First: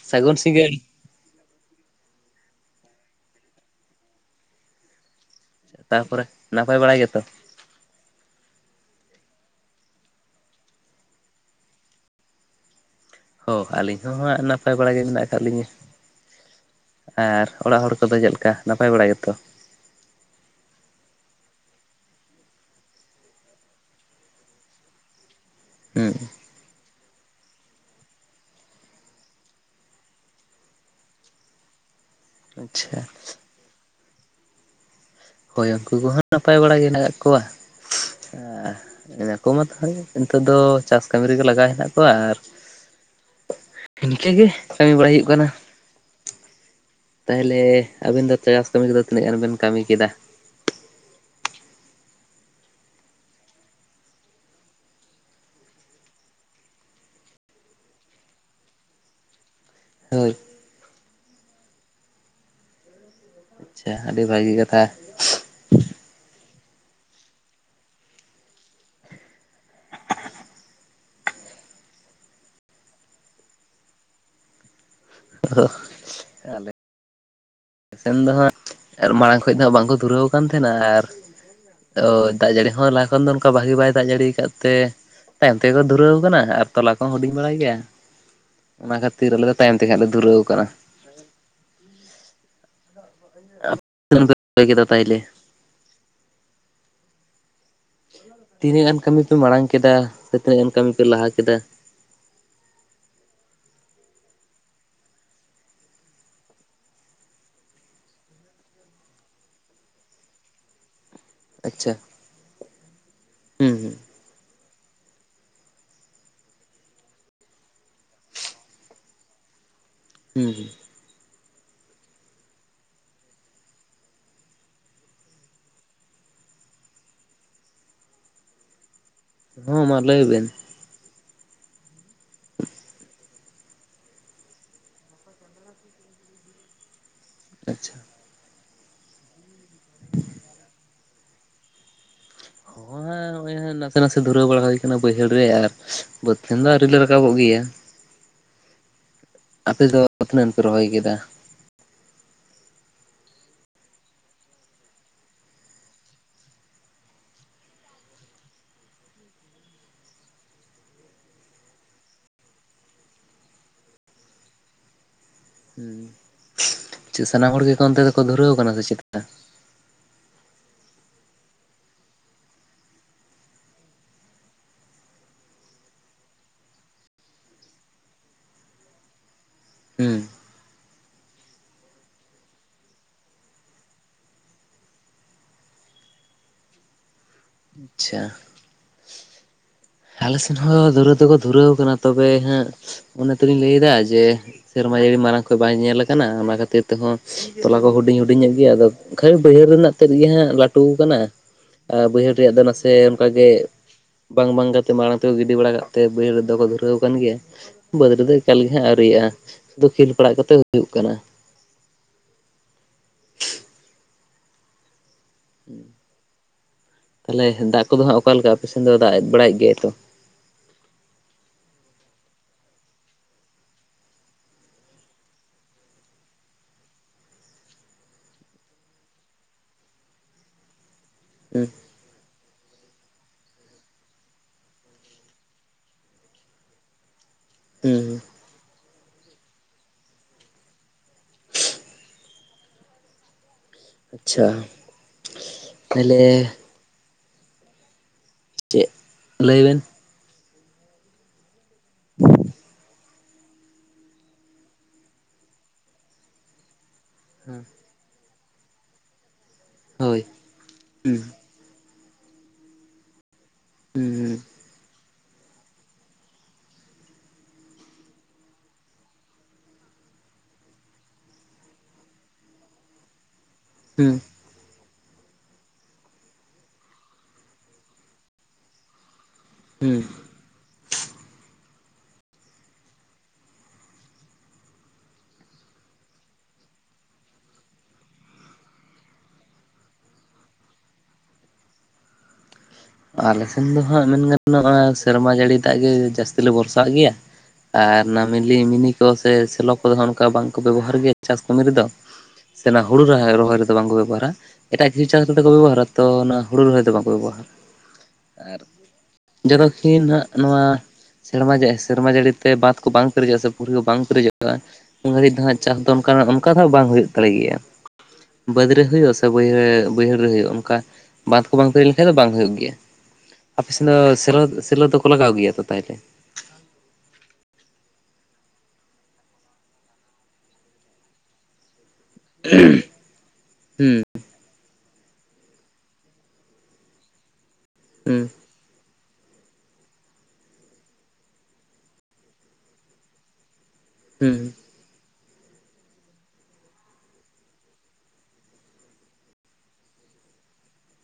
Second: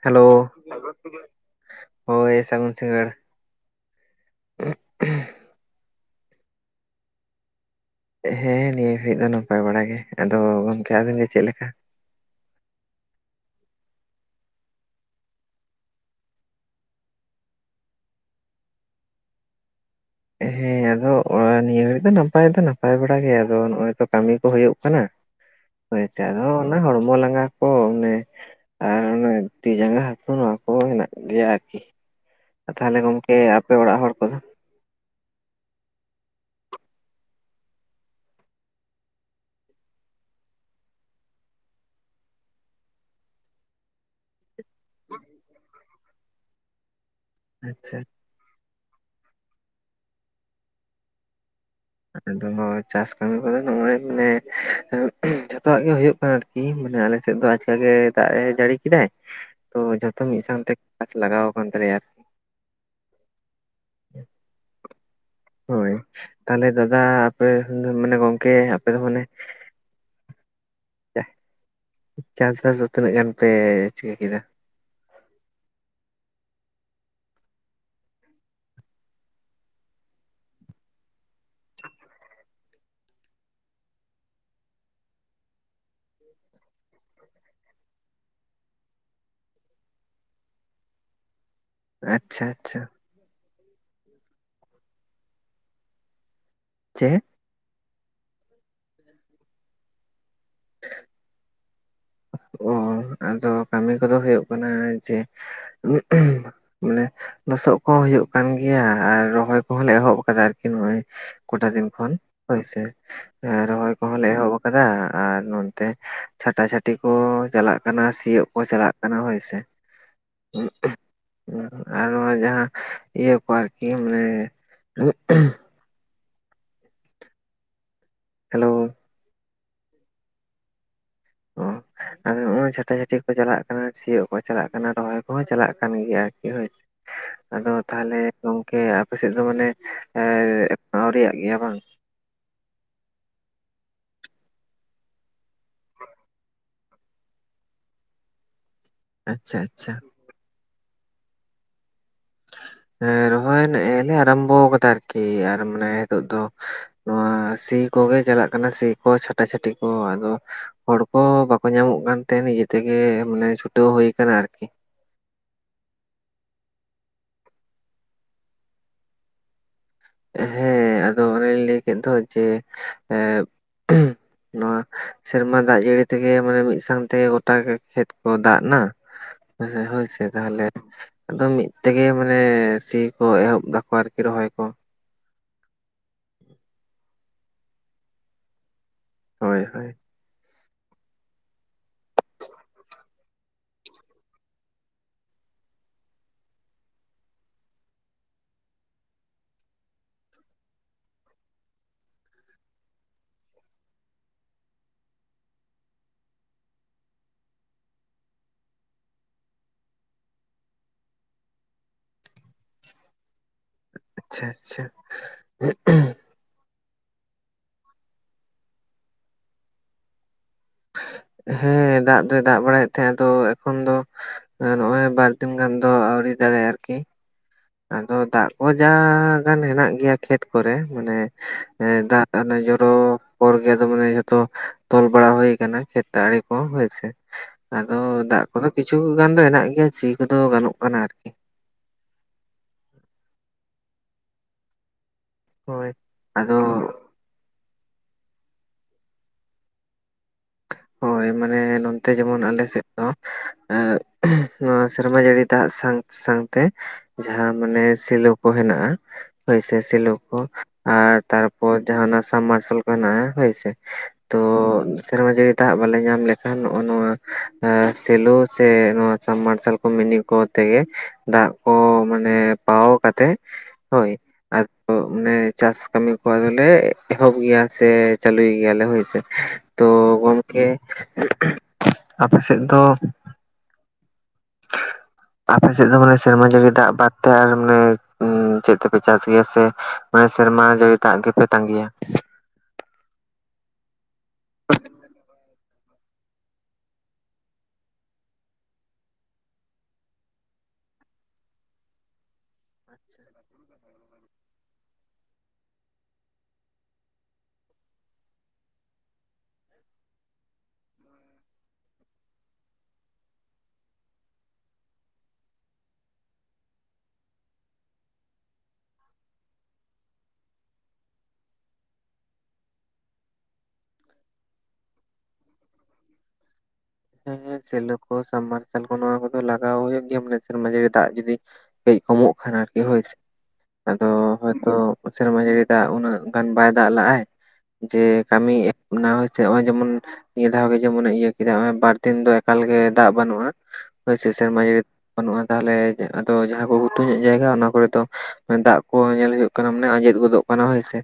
ᱥᱟᱹᱜᱩᱱ ᱦᱮᱞᱳ ᱥᱤᱸᱜᱟᱹᱲ ᱦᱳᱭ ᱥᱟᱹᱜᱩᱱ ᱥᱤᱸᱜᱟᱹᱲ? ᱛᱟᱯᱚᱨᱮ ᱱᱟᱯᱟᱭ ᱵᱟᱲᱟ ᱜᱮᱛᱚ? ᱦᱮᱸ ᱱᱤᱭᱟᱹ ᱜᱷᱟᱹᱲᱤᱡ ᱫᱚ ᱱᱟᱯᱟᱭ ᱵᱟᱲᱟ ᱜᱮ᱾ ᱟᱫᱚ ᱜᱚᱢᱠᱮ ᱟᱵᱤᱱ ᱜᱮ ᱪᱮᱫ ᱞᱮᱠᱟ? ᱦᱚᱸ ᱟᱹᱞᱤᱧ ᱦᱚᱸ ᱦᱜ ᱱᱟᱯᱟᱭ ᱵᱟᱲᱟ ᱜᱮ ᱢᱮᱱᱟᱜ ᱟᱠᱟᱫ ᱞᱤᱧᱟᱹ᱾ ᱟᱨ ᱚᱲᱟᱜ ᱦᱚᱲ ᱠᱚᱫᱚ ᱪᱮᱫ ᱞᱮᱠᱟ, ᱱᱟᱯᱟᱭ ᱵᱟᱲᱟ ᱜᱮᱛᱚ? ᱦᱮᱸ ᱟᱫᱚ ᱱᱤᱭᱟᱹ ᱜᱷᱟᱹᱲᱤᱡ ᱫᱚ ᱱᱟᱯᱟᱭ ᱫᱚ ᱱᱟᱯᱟᱭ ᱵᱟᱲᱟ ᱜᱮᱭᱟ, ᱟᱫᱚ ᱱᱚᱜ ᱚᱭ ᱛᱚ ᱠᱟᱹᱢᱤ ᱠᱚ ᱦᱳᱭᱳᱜ ᱠᱟᱱᱟ᱾ ᱦᱩᱸ ᱦᱳᱭᱛᱮ ᱟᱫᱚ ᱚᱱᱟ ᱦᱚᱲᱢᱚ ᱞᱟᱸᱜᱟ ᱠᱚ ᱚᱱᱮ ᱟᱨ ᱚᱱᱮ ᱛᱤ ᱡᱟᱸᱜᱟ ᱦᱟᱹᱥᱩ, ᱱᱚᱣᱟ ᱠᱚᱦᱚᱸ ᱦᱮᱱᱟᱜ ᱜᱮᱭᱟ ᱟᱨᱠᱤ᱾ ᱛᱟᱦᱚᱞᱮ ᱟᱪᱪᱷᱟ ᱜᱚᱝᱠᱮ ᱟᱯᱮ ᱚᱲᱟᱜ ᱦᱚᱲ ᱠᱚᱫᱚ? ᱦᱳᱭ ᱩᱱᱠᱩ ᱠᱚᱦᱚᱸ ᱱᱟᱯᱟᱭ ᱵᱟᱲᱟ ᱜᱮ, ᱦᱮᱱᱟᱜ ᱠᱟᱜ ᱠᱚᱣᱟ ᱟᱨ ᱤᱹᱱᱟᱠᱚ ᱢᱟ ᱛᱟᱦᱞᱮ ᱱᱤᱛᱳᱜ ᱫᱚ ᱪᱟᱥ ᱠᱟᱹᱢᱤ ᱨᱮᱜᱮ ᱞᱟᱜᱟᱣ ᱦᱮᱱᱟᱜ ᱠᱚᱣᱟ, ᱟᱨ ᱤᱱᱠᱟᱹ ᱜᱮ ᱠᱟᱹᱢᱤ ᱵᱟᱲᱟᱭ ᱦᱳᱭᱩᱜ ᱠᱟᱱᱟ ᱾ ᱛᱟᱦᱚᱞᱮ ᱟᱪᱪᱷᱟ ᱟᱵᱤᱱ ᱫᱚ ᱪᱟᱥ ᱠᱟᱹᱢᱤ ᱠᱚᱫᱚ, ᱛᱤᱱᱟᱹᱜ ᱜᱟᱱ ᱵᱮᱱ ᱠᱟᱹᱢᱤ ᱠᱮᱫᱟ? ᱟᱫᱚ ᱪᱟᱥ ᱠᱟᱹᱢᱤ ᱠᱚᱫᱚ ᱱᱚᱜᱼᱚᱭ ᱢᱟᱱᱮ, ᱡᱷᱚᱛᱚᱣᱟᱜ ᱜᱮ ᱦᱳᱭᱩᱜ ᱠᱟᱱᱟ ᱟᱨᱠᱤ᱾ ᱪᱮᱫ ᱤᱧ ᱢᱮᱱᱟ ᱟᱞᱮ ᱥᱮᱫ ᱫᱚ ᱟᱪᱠᱟ ᱜᱮ ᱫᱟᱜ ᱮ ᱡᱟᱹᱲᱤ ᱠᱮᱫᱟᱭ᱾ ᱛᱚ ᱡᱷᱚᱛᱚ ᱦᱳᱭ ᱢᱤᱫ ᱥᱟᱶᱛᱮ ᱪᱟᱥ ᱞᱟᱜᱟᱣ ᱟᱠᱟᱱ ᱛᱟᱞᱮᱭᱟ ᱾ ᱦ [inaudible] ᱟᱪᱪᱷᱟ ᱟᱹᱰᱤ ᱵᱷᱟᱹᱜᱤ ᱠᱟᱛᱷᱟ ᱾ ᱦᱳᱭ ᱛᱟᱦᱞᱮ ᱫᱟᱫᱟ ᱟᱯᱮ ᱢᱟᱱᱮ ᱜᱚᱝᱠᱮ ᱟᱯᱮ ᱫᱚ ᱢᱟᱱᱮ ᱪᱟᱥᱵᱟᱥ ᱫᱚ ᱛᱤᱱᱟᱹᱜ ᱜᱟᱱ ᱯᱮ ᱪᱤᱠᱟᱹ ᱠᱮᱫᱟ? ᱦ [unintelligible] ᱥᱮᱱ ᱫᱚ ᱦᱟᱸᱜ ᱢᱟᱲᱟᱝ ᱠᱷᱚᱡ ᱫᱚ, ᱦᱟᱜ ᱵᱟᱝᱠᱚ ᱫᱷᱩᱨᱟᱹᱣ ᱠᱟᱱ ᱛᱟᱦᱮᱱᱟ, ᱟᱨᱼᱼ ᱚ ᱫᱟᱜ ᱡᱟᱹᱲᱤ ᱦᱚᱸ ᱞᱟᱦᱟ ᱠᱷᱚᱱ ᱫᱚ, ᱚᱱᱠᱟ ᱵᱷᱟᱜᱤ ᱵᱟᱭ ᱫᱟᱜ ᱡᱟᱹᱲᱤ ᱠᱟᱫ ᱛᱮ ᱛᱟᱭᱚᱢ ᱛᱮᱜᱮᱠᱚ ᱫᱷᱩᱨᱟᱹᱣ ᱠᱟᱱᱟ, ᱟᱨ ᱛᱚᱞᱟ ᱠᱚᱦᱚᱸ ᱦᱩᱰᱤᱧ ᱵᱟᱲᱟᱭ ᱜᱮᱭᱟ ᱾ ᱚᱱᱟ ᱠᱷᱟᱹᱛᱤᱨ ᱟᱞᱮ ᱫᱚᱸᱛᱟᱭᱚᱢ ᱛᱮ, ᱠᱷᱟᱱ ᱞᱮ ᱫᱷᱩᱨᱟᱹᱣ ᱠᱟᱱᱟ ᱾ ᱟᱪᱪᱷᱟ, ᱟᱪᱪᱷᱟ᱾ ᱛᱤᱱᱟᱹᱜ ᱜᱟᱱ ᱯᱮ ᱨᱚᱦᱚᱭ ᱠᱮᱫᱟ ᱛᱟᱭᱞᱮ? ᱪᱮ? ᱛᱤᱱᱟᱹᱜ ᱜᱟᱱ ᱠᱟᱹᱢᱤ ᱯᱮ, ᱢᱟᱲᱟᱝ ᱠᱮᱫᱟ ᱥᱮ ᱛᱤᱱᱟᱹᱜ ᱜᱟᱱ ᱠᱟᱹᱢᱤ ᱯᱮ ᱞᱟᱦᱟ ᱠᱮᱫᱟ? ᱚ ᱟᱫᱚ ᱠᱟᱹᱢᱤ ᱠᱚᱫᱚ ᱦᱳᱭᱳᱜ ᱠᱟᱱᱟ, ᱡᱮᱼᱼ ᱢᱟᱱᱮ ᱞᱚᱥᱚᱫ ᱠᱚᱦᱚᱸ ᱦᱳᱭᱳᱜ ᱠᱟᱱ ᱜᱮᱭᱟ, ᱟᱨ ᱨᱚᱦᱚᱭ ᱠᱚᱦᱚᱸᱞᱮ ᱮᱦᱚᱵ ᱠᱟᱫᱟ ᱟᱨᱠᱤ ᱱᱚᱜᱼᱚᱭ ᱠᱚᱴᱟ ᱫᱤᱱ ᱟᱪᱪᱷᱟ ᱠᱷᱚᱱ᱾ ᱦᱳᱭᱥᱮ ᱦᱩᱸ ᱨᱚᱦᱚᱭ ᱦᱩᱸ ᱠᱚᱦᱚᱸ ᱞᱮ ᱮᱦᱚᱵ ᱠᱟᱫᱟ, ᱟᱨ ᱱᱚᱛᱮ ᱪᱷᱟᱴᱟᱪᱷᱟᱴᱤᱼᱼ ᱪᱷᱟᱴᱤ ᱠᱚ ᱪᱟᱞᱟᱜ ᱠᱟᱱᱟ, ᱥᱤᱭᱳᱚᱜ ᱠᱚ ᱪᱟᱞᱟᱜ ᱠᱟᱱᱟ ᱦᱳᱭᱥᱮ᱾ ᱦᱩᱸ, ᱦᱩᱸ᱾ ᱟᱨ ᱱᱚᱣᱟ ᱡᱟᱦᱟᱸ ᱤᱭᱟᱹ ᱠᱚ ᱟᱨᱠᱤ ᱢᱟᱱᱮ ᱦᱮᱞᱳ, ᱦᱚᱸ ᱢᱟ ᱞᱟᱹᱭᱵᱤᱱ? ᱦᱚ ᱟᱫᱚ ᱱᱚᱜᱚᱭ ᱪᱷᱟᱴᱼ ᱪᱷᱟᱹᱴᱤᱤᱠ ᱠᱚ ᱪᱟᱞᱟᱜ ᱠᱟᱱᱟ, ᱥᱤᱭᱳᱜ ᱠᱚ ᱪᱟᱞᱟᱜ ᱠᱟᱱᱟ, ᱨᱚᱦᱚᱭ ᱠᱚᱦᱚᱸ ᱪᱟᱞᱟᱜ ᱠᱟᱱ ᱜᱮᱭᱟ ᱟᱨᱠᱤ ᱦᱳᱭ ᱾ ᱟᱫᱚ ᱟᱪᱪᱷᱟ ᱛᱟᱦᱞᱮ ᱜᱚᱝᱠᱮ ᱟᱯᱮ ᱥᱮᱫ ᱫᱚ ᱢᱟᱱᱮ ᱟᱹᱣᱨᱤᱭᱟᱜ ᱜᱮᱭᱟ ᱵᱟᱝ? ᱦᱚᱸ ᱦᱮᱸ ᱱᱚᱜᱼᱚᱭ ᱱᱟᱥᱮ ᱱᱟᱥᱮ ᱫᱷᱩᱨᱟᱹᱣ ᱵᱟᱲᱟ ᱦᱳᱭ ᱠᱟᱱᱟ, ᱵᱟᱹᱭᱦᱟᱹᱲ ᱨᱮ ᱟᱨᱼᱼ ᱵᱟᱹᱛ ᱠᱷᱚᱱ ᱫᱚ ᱟᱹᱣᱨᱤ ᱞᱮ, ᱨᱟᱠᱟᱵᱚᱜ ᱜᱮᱭᱟ ᱼᱼ ᱟᱪᱪᱷᱟ ᱟᱯᱮ ᱟᱪᱪᱷᱟ ᱫᱚ ᱛᱤᱱᱟᱹᱜ ᱜᱟᱱ ᱯᱮ ᱨᱚᱦᱚᱭ ᱠᱮᱫᱟ? ᱦᱮᱸ ᱨᱚᱦᱚᱭ ᱱᱮᱼᱮ ᱞᱮ ᱟᱨᱟᱢᱵᱚ ᱠᱟᱫᱟ, ᱟᱨᱠᱤ ᱟᱨ ᱢᱟᱱᱮ ᱱᱤᱛᱚᱜ ᱫᱚᱼᱼ ᱱᱚᱣᱟ ᱥᱤ ᱠᱚᱜᱮ ᱪᱟᱞᱟᱜ ᱠᱟᱱᱟ, ᱥᱤ ᱠᱚ ᱪᱷᱟᱴᱟᱪᱷᱟᱴᱤ ᱠᱚ ᱟᱫᱚᱼᱼ ᱦᱚᱲᱠᱚ ᱵᱟᱠᱚ ᱧᱟᱢᱚᱜ ᱠᱟᱱ ᱛᱟᱦᱮᱸ, ᱱᱤᱡᱮ ᱛᱮᱜᱮ ᱢᱟᱱᱮ ᱪᱷᱩᱴᱟᱹᱣ ᱦᱳᱭ ᱠᱟᱱᱟ ᱟᱨᱠᱤ᱾ ᱦᱩᱸ, ᱥᱟᱱᱟᱢ ᱦᱚᱲ ᱜᱮᱠᱚ ᱚᱱᱛᱮ ᱫᱚᱠᱚ ᱫᱷᱩᱨᱟᱹᱣ ᱟᱠᱟᱱᱟ ᱥᱮ ᱪᱮᱫᱟ? ᱦᱮᱸ ᱟᱫᱚ ᱚᱱᱮᱧ ᱞᱟᱹᱭ ᱠᱮᱫ ᱫᱚ ᱡᱮᱼ ᱮᱼᱼ ᱱᱚᱣᱟ ᱥᱮᱨᱢᱟ ᱫᱟᱜ ᱡᱟᱹᱲᱤ ᱛᱮᱜᱮ ᱢᱟᱱᱮ ᱢᱤᱫ ᱥᱟᱶ ᱛᱮᱜᱮ ᱜᱚᱴᱟ ᱠᱷᱮᱛ ᱠᱚ ᱫᱟᱜ ᱮᱱᱟ ᱾ ᱦᱮ ᱦᱩᱸ ᱦᱳᱭᱥᱮ ᱛᱟᱦᱚᱞᱮ ᱼᱼ ᱟᱫᱚ ᱢᱤᱫ ᱛᱮᱜᱮ ᱢᱟᱱᱮ ᱥᱤ ᱠᱚ ᱮᱦᱚᱵ ᱟᱠᱟᱫᱟ ᱠᱚ ᱟᱨᱠᱤ ᱨᱚᱦᱚᱭ ᱠᱚᱼᱼ ᱟᱪᱪᱷᱟ ᱦᱳᱭ ᱦᱳᱭ ᱟᱞᱮ ᱥᱮᱱ ᱦᱚᱸ ᱫᱷᱩᱨᱟᱹᱣ ᱫᱚᱠᱚ ᱫᱷᱩᱨᱟᱹᱣ ᱠᱟᱱᱟ ᱛᱚᱵᱮ ᱦᱟᱜᱼᱼ ᱚᱱᱟ ᱛᱮᱞᱤᱧ ᱞᱟᱹᱭᱫᱟ ᱡᱮ ᱥᱮᱨᱢᱟ ᱡᱟᱹᱲᱤ ᱢᱟᱨᱟᱝ ᱠᱷᱚᱱᱚᱡ ᱵᱟᱭ ᱧᱮᱞ ᱟᱠᱟᱱᱟ ᱚᱱᱟ ᱠᱷᱟᱹᱛᱤᱨ ᱛᱮᱦᱚᱸᱼᱼ ᱛᱚᱞᱟ ᱠᱚ ᱦᱩᱰᱤᱧ ᱦᱩᱰᱤᱧᱚᱜ ᱜᱮᱭᱟ ᱟᱫᱚ ᱠᱷᱟᱹᱞᱤ ᱵᱟᱹᱭᱦᱟᱹᱲ ᱨᱮᱱᱟᱜ ᱛᱮᱫ ᱜᱮ ᱦᱟᱸᱜ ᱞᱟᱹᱴᱩ ᱟᱠᱟᱱᱟᱼᱼ ᱮ ᱵᱟᱹᱭᱦᱟᱹᱲ ᱨᱮᱭᱟᱜ ᱫᱚ ᱱᱟᱥᱮ ᱚᱱᱠᱟᱜ ᱜᱮ ᱵᱟᱝ ᱵᱟᱝ ᱠᱟᱛᱮ ᱛᱮ ᱢᱟᱲᱟᱝ ᱛᱮ ᱜᱤᱰᱤ ᱵᱟᱲᱟ ᱠᱟᱜ ᱛᱮ ᱵᱟᱹᱭᱦᱟᱹᱲ ᱨᱮᱫᱚᱠᱚ ᱫᱷᱩᱨᱟᱹᱣ ᱠᱟ‌ᱱ ᱜᱮᱭᱟ ᱵᱟᱹᱫᱽ ᱨᱮ ᱫᱚ ᱮᱠᱟᱞ ᱜᱮ ᱦᱟᱸᱜ ᱟᱳᱨᱤᱣᱟᱭ-ᱟ ᱥᱩᱫᱩ ᱠᱷᱮᱞ ᱯᱟᱲᱟᱜ ᱠᱟᱛᱮᱜ ᱦᱩᱭᱩᱜ ᱠᱟᱱᱟ ᱟᱪᱷᱟ ᱟᱪᱷᱟ ᱛᱟᱦᱚᱞᱮ ᱫᱟᱜ ᱠᱚᱫᱚ ᱦᱟᱸᱜ ᱚᱠᱟᱞᱮᱠᱟ ᱟᱯᱮ ᱥᱮᱱ ᱫᱚ ᱫᱟᱜ ᱵᱟᱲᱟᱭᱮᱫ ᱜᱮᱭᱟᱭ ᱛᱚ ᱦᱮᱸ ᱫᱟᱜ ᱫᱚᱭ ᱫᱟᱜ ᱵᱟᱲᱟᱭᱮᱫ ᱛᱟᱦᱮᱸᱫ ᱫᱚ ᱮᱠᱷᱚᱱ ᱫᱚ ᱱᱚᱭ ᱵᱟᱨᱫᱤᱱ ᱜᱟᱱ ᱫᱚ ᱟᱣᱨᱤ ᱫᱟᱹᱜᱟᱭ ᱟᱨᱠᱤ ᱟᱫᱚ ᱫᱟᱜ ᱠᱚ ᱡᱟᱜᱟᱱ ᱦᱮᱱᱟ ᱜᱮᱭᱟ ᱠᱷᱮᱛ ᱠᱚᱨᱮ ᱢᱟᱱᱮ ᱦᱩᱸ ᱦᱮᱸ ᱫᱟᱜ ᱟ ᱫᱚᱭ ᱡᱚᱨᱚ ᱯᱚᱨ ᱜᱮ ᱫᱚ ᱢᱟᱱᱮ ᱡᱚᱛᱚ ᱛᱚᱞ ᱵᱟᱲᱟ ᱦᱩᱭ ᱠᱟᱱᱟᱭ ᱠᱷᱮᱛ ᱟᱲᱮ ᱠᱚ ᱦᱳᱭ ᱥᱮ ᱟᱫᱚ ᱦᱩᱸ ᱫᱟᱜ ᱠᱚᱫᱚ ᱠᱤᱪᱷᱩ ᱜᱟᱱ ᱫᱚ ᱦᱮᱱᱟᱜ ᱜᱮᱭᱟ ᱥᱤ ᱠᱚᱫᱚ ᱜᱟᱱᱚᱜ ᱠᱟᱱᱟ ᱟᱨᱠᱤ ᱟᱪᱷᱟ ᱦᱳᱭ ᱟᱫᱚ ᱪᱮᱫ ᱞᱟᱹᱭ ᱵᱮᱱ ᱦᱳᱭ ᱢᱟᱱᱮ ᱱᱚᱱᱛᱮ ᱡᱮᱢᱚᱱ ᱟᱞᱮ ᱥᱮᱫ ᱫᱚ ᱮᱸ ᱦᱷᱩᱸ ᱱᱚᱣᱟ ᱥᱮᱨᱢᱟ ᱡᱟᱹᱲᱤ ᱫᱟᱜ ᱥᱟᱶ ᱥᱟᱶ ᱛᱮ ᱡᱟᱦᱟᱸ ᱢᱟᱱᱮ ᱥᱤᱞᱳ ᱠᱚ ᱦᱮᱱᱟᱜᱼᱟ ᱦᱳᱭ ᱥᱮ ᱥᱤᱞᱩ ᱦᱳᱭ ᱠᱚ ᱟᱨ ᱦᱩᱸ ᱛᱟᱨ ᱦᱳᱭ ᱡᱟᱦᱟᱱᱟᱜ ᱡᱟᱦᱱᱟᱜ ᱱᱟᱞᱢᱟᱨᱥᱟᱞ ᱠᱚ ᱦᱮᱱᱟᱜᱼᱟ ᱦᱳᱭᱥᱮ ᱛᱚ ᱦᱩᱸ ᱥᱮᱨᱢᱟ ᱡᱟᱲᱤ ᱫᱟᱜ ᱵᱟᱝᱞᱮ ᱧᱟᱢ ᱞᱮᱠᱷᱟᱱ ᱱᱚᱜ ᱱᱚᱣᱟ ᱟᱸ ᱥᱮᱞᱩ ᱥᱮ ᱱᱚᱣᱟ ᱥᱟᱯ ᱢᱟᱨᱥᱟᱞ ᱢᱤᱱᱤ ᱠᱚ ᱛᱮᱜᱮ ᱫᱟᱜ ᱠᱚ ᱢᱟᱱᱮ ᱯᱟᱣ ᱠᱟᱛᱮᱜ ᱦᱳᱭ ᱦᱩᱸ ᱟᱫᱚ ᱢᱟᱱᱮ ᱪᱟᱥ ᱠᱟᱢᱤ ᱠᱚ ᱟᱫᱚᱞᱮ ᱮᱦᱚᱵ ᱜᱮᱭᱟ ᱥᱮ ᱪᱟᱞᱩᱭ ᱜᱮᱭᱟ ᱞᱮ ᱦᱳᱭ ᱥᱮ ᱦᱩᱸ ᱠᱮ ᱦᱩᱸᱩᱸ ᱟᱯᱮ ᱥᱮᱫ ᱫᱚ ᱟᱯᱮ ᱥᱮᱫ ᱫᱚ ᱵᱚᱞᱮ ᱥᱮᱨᱢᱟ ᱡᱟᱲᱤ ᱫᱟᱜ ᱵᱟᱫᱛᱮ ᱟᱨ ᱢᱟᱱᱮ ᱩᱸ ᱪᱮᱫ ᱛᱮᱯᱮ ᱪᱟᱥ ᱜᱮᱭᱟ ᱥᱮ ᱥᱮᱨᱢᱟ ᱡᱟᱲᱤ ᱫᱟᱜ ᱜᱮᱯᱮ ᱛᱟᱸᱜᱤᱭᱟ ᱟᱞᱮ ᱥᱮᱱ ᱫᱚ ᱦᱟᱸᱜ ᱢᱮᱱ ᱜᱟᱱᱚᱜᱼᱟ ᱥᱮᱨᱢᱟ ᱡᱟᱲᱤ ᱫᱟᱜ ᱜᱮ ᱡᱟᱥᱛᱤ ᱞᱮ ᱵᱷᱚᱨᱥᱟᱣᱟᱜ ᱜᱮᱭᱟ ᱟᱨ ᱚᱱᱟ ᱢᱤᱞᱤ ᱢᱤᱱᱤ ᱠᱚ ᱥᱮ ᱥᱮᱞᱚ ᱠᱚᱫᱚ ᱦᱚᱸᱱᱠᱟ ᱵᱟᱝᱠᱚ ᱵᱮᱵᱚᱦᱟᱨ ᱜᱮᱭᱟ ᱪᱟᱥ ᱠᱟᱹᱢᱤ ᱨᱮᱫᱚ ᱥᱮ ᱚᱱᱟ ᱦᱩᱲᱩ ᱨᱚᱦᱭᱟᱜ ᱨᱚᱦᱚᱭ ᱨᱮᱫᱚ ᱵᱟᱝᱠᱚ ᱵᱮᱵᱚᱦᱟᱨᱟ ᱮᱴᱟᱜ ᱡᱤᱨᱤ ᱪᱟᱥ ᱨᱮᱫᱚᱠᱚ ᱵᱮᱵᱚᱦᱟᱨᱟ ᱛᱚ ᱚᱱᱟ ᱦᱩᱲᱩ ᱨᱚᱦᱚᱭ ᱫᱚ ᱵᱟᱝᱠᱚ ᱵᱮᱵᱚᱦᱟᱨ ᱟᱨ ᱡᱚᱛᱚᱠᱷᱤᱱ ᱦᱟᱸᱜ ᱱᱚᱣᱟ ᱥᱮᱨᱢᱟᱡ ᱥᱮᱨᱢᱟ ᱡᱟᱹᱲᱤᱛᱮ ᱵᱟᱸᱫᱽ ᱠᱚ ᱵᱟᱝ ᱯᱮᱨᱮᱡᱚᱜᱼᱟ ᱥᱮ ᱯᱩᱨᱟ ᱵᱟᱝ ᱯᱮᱨᱮᱡᱚᱜᱼᱟ ᱩᱱ ᱜᱷᱟᱹᱲᱤᱡ ᱫᱚ ᱦᱟᱸᱜ ᱪᱟᱥ ᱫᱚ ᱚᱱᱠᱟ ᱚᱱᱠᱟ ᱫᱚ ᱦᱟᱸᱜ ᱵᱟᱝ ᱦᱩᱭᱩᱜ ᱫᱟᱞᱮ ᱜᱮᱭᱟ ᱵᱟᱹᱫᱽ ᱨᱮ ᱦᱳᱭᱼᱟ ᱥᱮ ᱵᱟᱹᱭᱦ ᱵᱟᱹᱭᱦᱟᱹᱲ ᱨᱮ ᱦᱳᱭᱼᱟ ᱚᱱᱠᱟ ᱵᱟᱸᱫᱽ ᱠᱚ ᱵᱟᱝ ᱦᱩᱭ ᱞᱮᱱᱠᱷᱟᱱᱡ ᱫᱚ ᱵᱟᱝ ᱦᱩᱭᱩᱜ ᱜᱮᱭᱟ ᱟᱯᱮ ᱥᱮᱱ ᱫᱚ ᱥᱮᱞᱳᱫ ᱥᱮᱞᱳᱫᱚᱠᱚ ᱞᱟᱜᱟᱣ ᱜᱮᱭᱟ ᱛᱚ ᱛᱟᱦᱚᱞᱮ ᱦᱮᱸ ᱥᱮᱞᱳ ᱠᱚ ᱥᱟᱞᱢᱟᱨᱥᱟᱞ ᱠᱚ ᱱᱚᱣᱟ ᱠᱚᱫᱚ ᱞᱟᱜᱟᱣ ᱦᱩᱭᱩᱜ ᱜᱮᱭᱟ ᱢᱟᱱᱮ ᱥᱮᱨᱢᱟ ᱡᱟᱹᱲᱤ ᱫᱟᱜ ᱡᱩᱫᱤ ᱠᱟᱹᱡ ᱠᱚᱢᱚᱜ ᱠᱷᱟᱱ ᱟᱨᱠᱤ ᱦᱳᱭᱥ᱾ ᱦᱩᱸ ᱟᱫᱚ ᱦᱚᱭᱛᱚ ᱚᱛ ᱥᱮᱨᱢᱟ ᱡᱟᱹᱲᱤ ᱩᱱᱟᱹᱜ ᱜᱟᱱ ᱵᱟᱭ ᱫᱟᱜ ᱞᱟᱜᱟᱭ ᱡᱮ ᱦᱩᱸ ᱠᱟᱹᱢᱤ ᱮᱦᱚᱵᱮᱱᱟ ᱦᱳᱭ ᱥᱮ ᱱᱚᱜᱼᱚᱭ ᱡᱮᱢᱚᱱ ᱱᱤᱭᱟᱹ ᱫᱷᱟᱣ ᱜᱮ ᱡᱮᱢᱚᱱᱮ ᱤᱭᱟᱹ ᱠᱮᱫᱟ ᱱᱚᱜ-ᱚᱭ ᱵᱟᱨ ᱫᱤᱱ ᱫᱚ ᱮᱠᱟᱞ ᱜᱮ ᱫᱟᱜ ᱵᱟᱹᱱᱩᱜᱼᱟ ᱦᱳᱭ ᱥᱮ ᱦᱩᱸ ᱥᱮᱨᱢᱟ ᱡᱟᱹᱲᱤ ᱵᱟᱹᱱᱩᱜᱼᱟ ᱛᱟᱦᱚᱞᱮ ᱟᱫᱚ ᱡᱟᱦᱟᱸ ᱠᱚ ᱜᱷᱩᱴᱩ ᱧᱚᱜ ᱡᱟᱭᱜᱟ ᱚᱱᱟ ᱠᱚᱨᱮ ᱫᱚ ᱫᱟᱜ ᱠᱚ ᱧᱮᱞ ᱦᱩᱭᱩᱜ ᱠᱟᱱᱟ ᱢᱟᱱᱮ ᱟᱸᱡᱮᱫ ᱜᱚᱫᱚᱜ ᱠᱟᱱᱟ ᱦᱳᱭᱥᱮ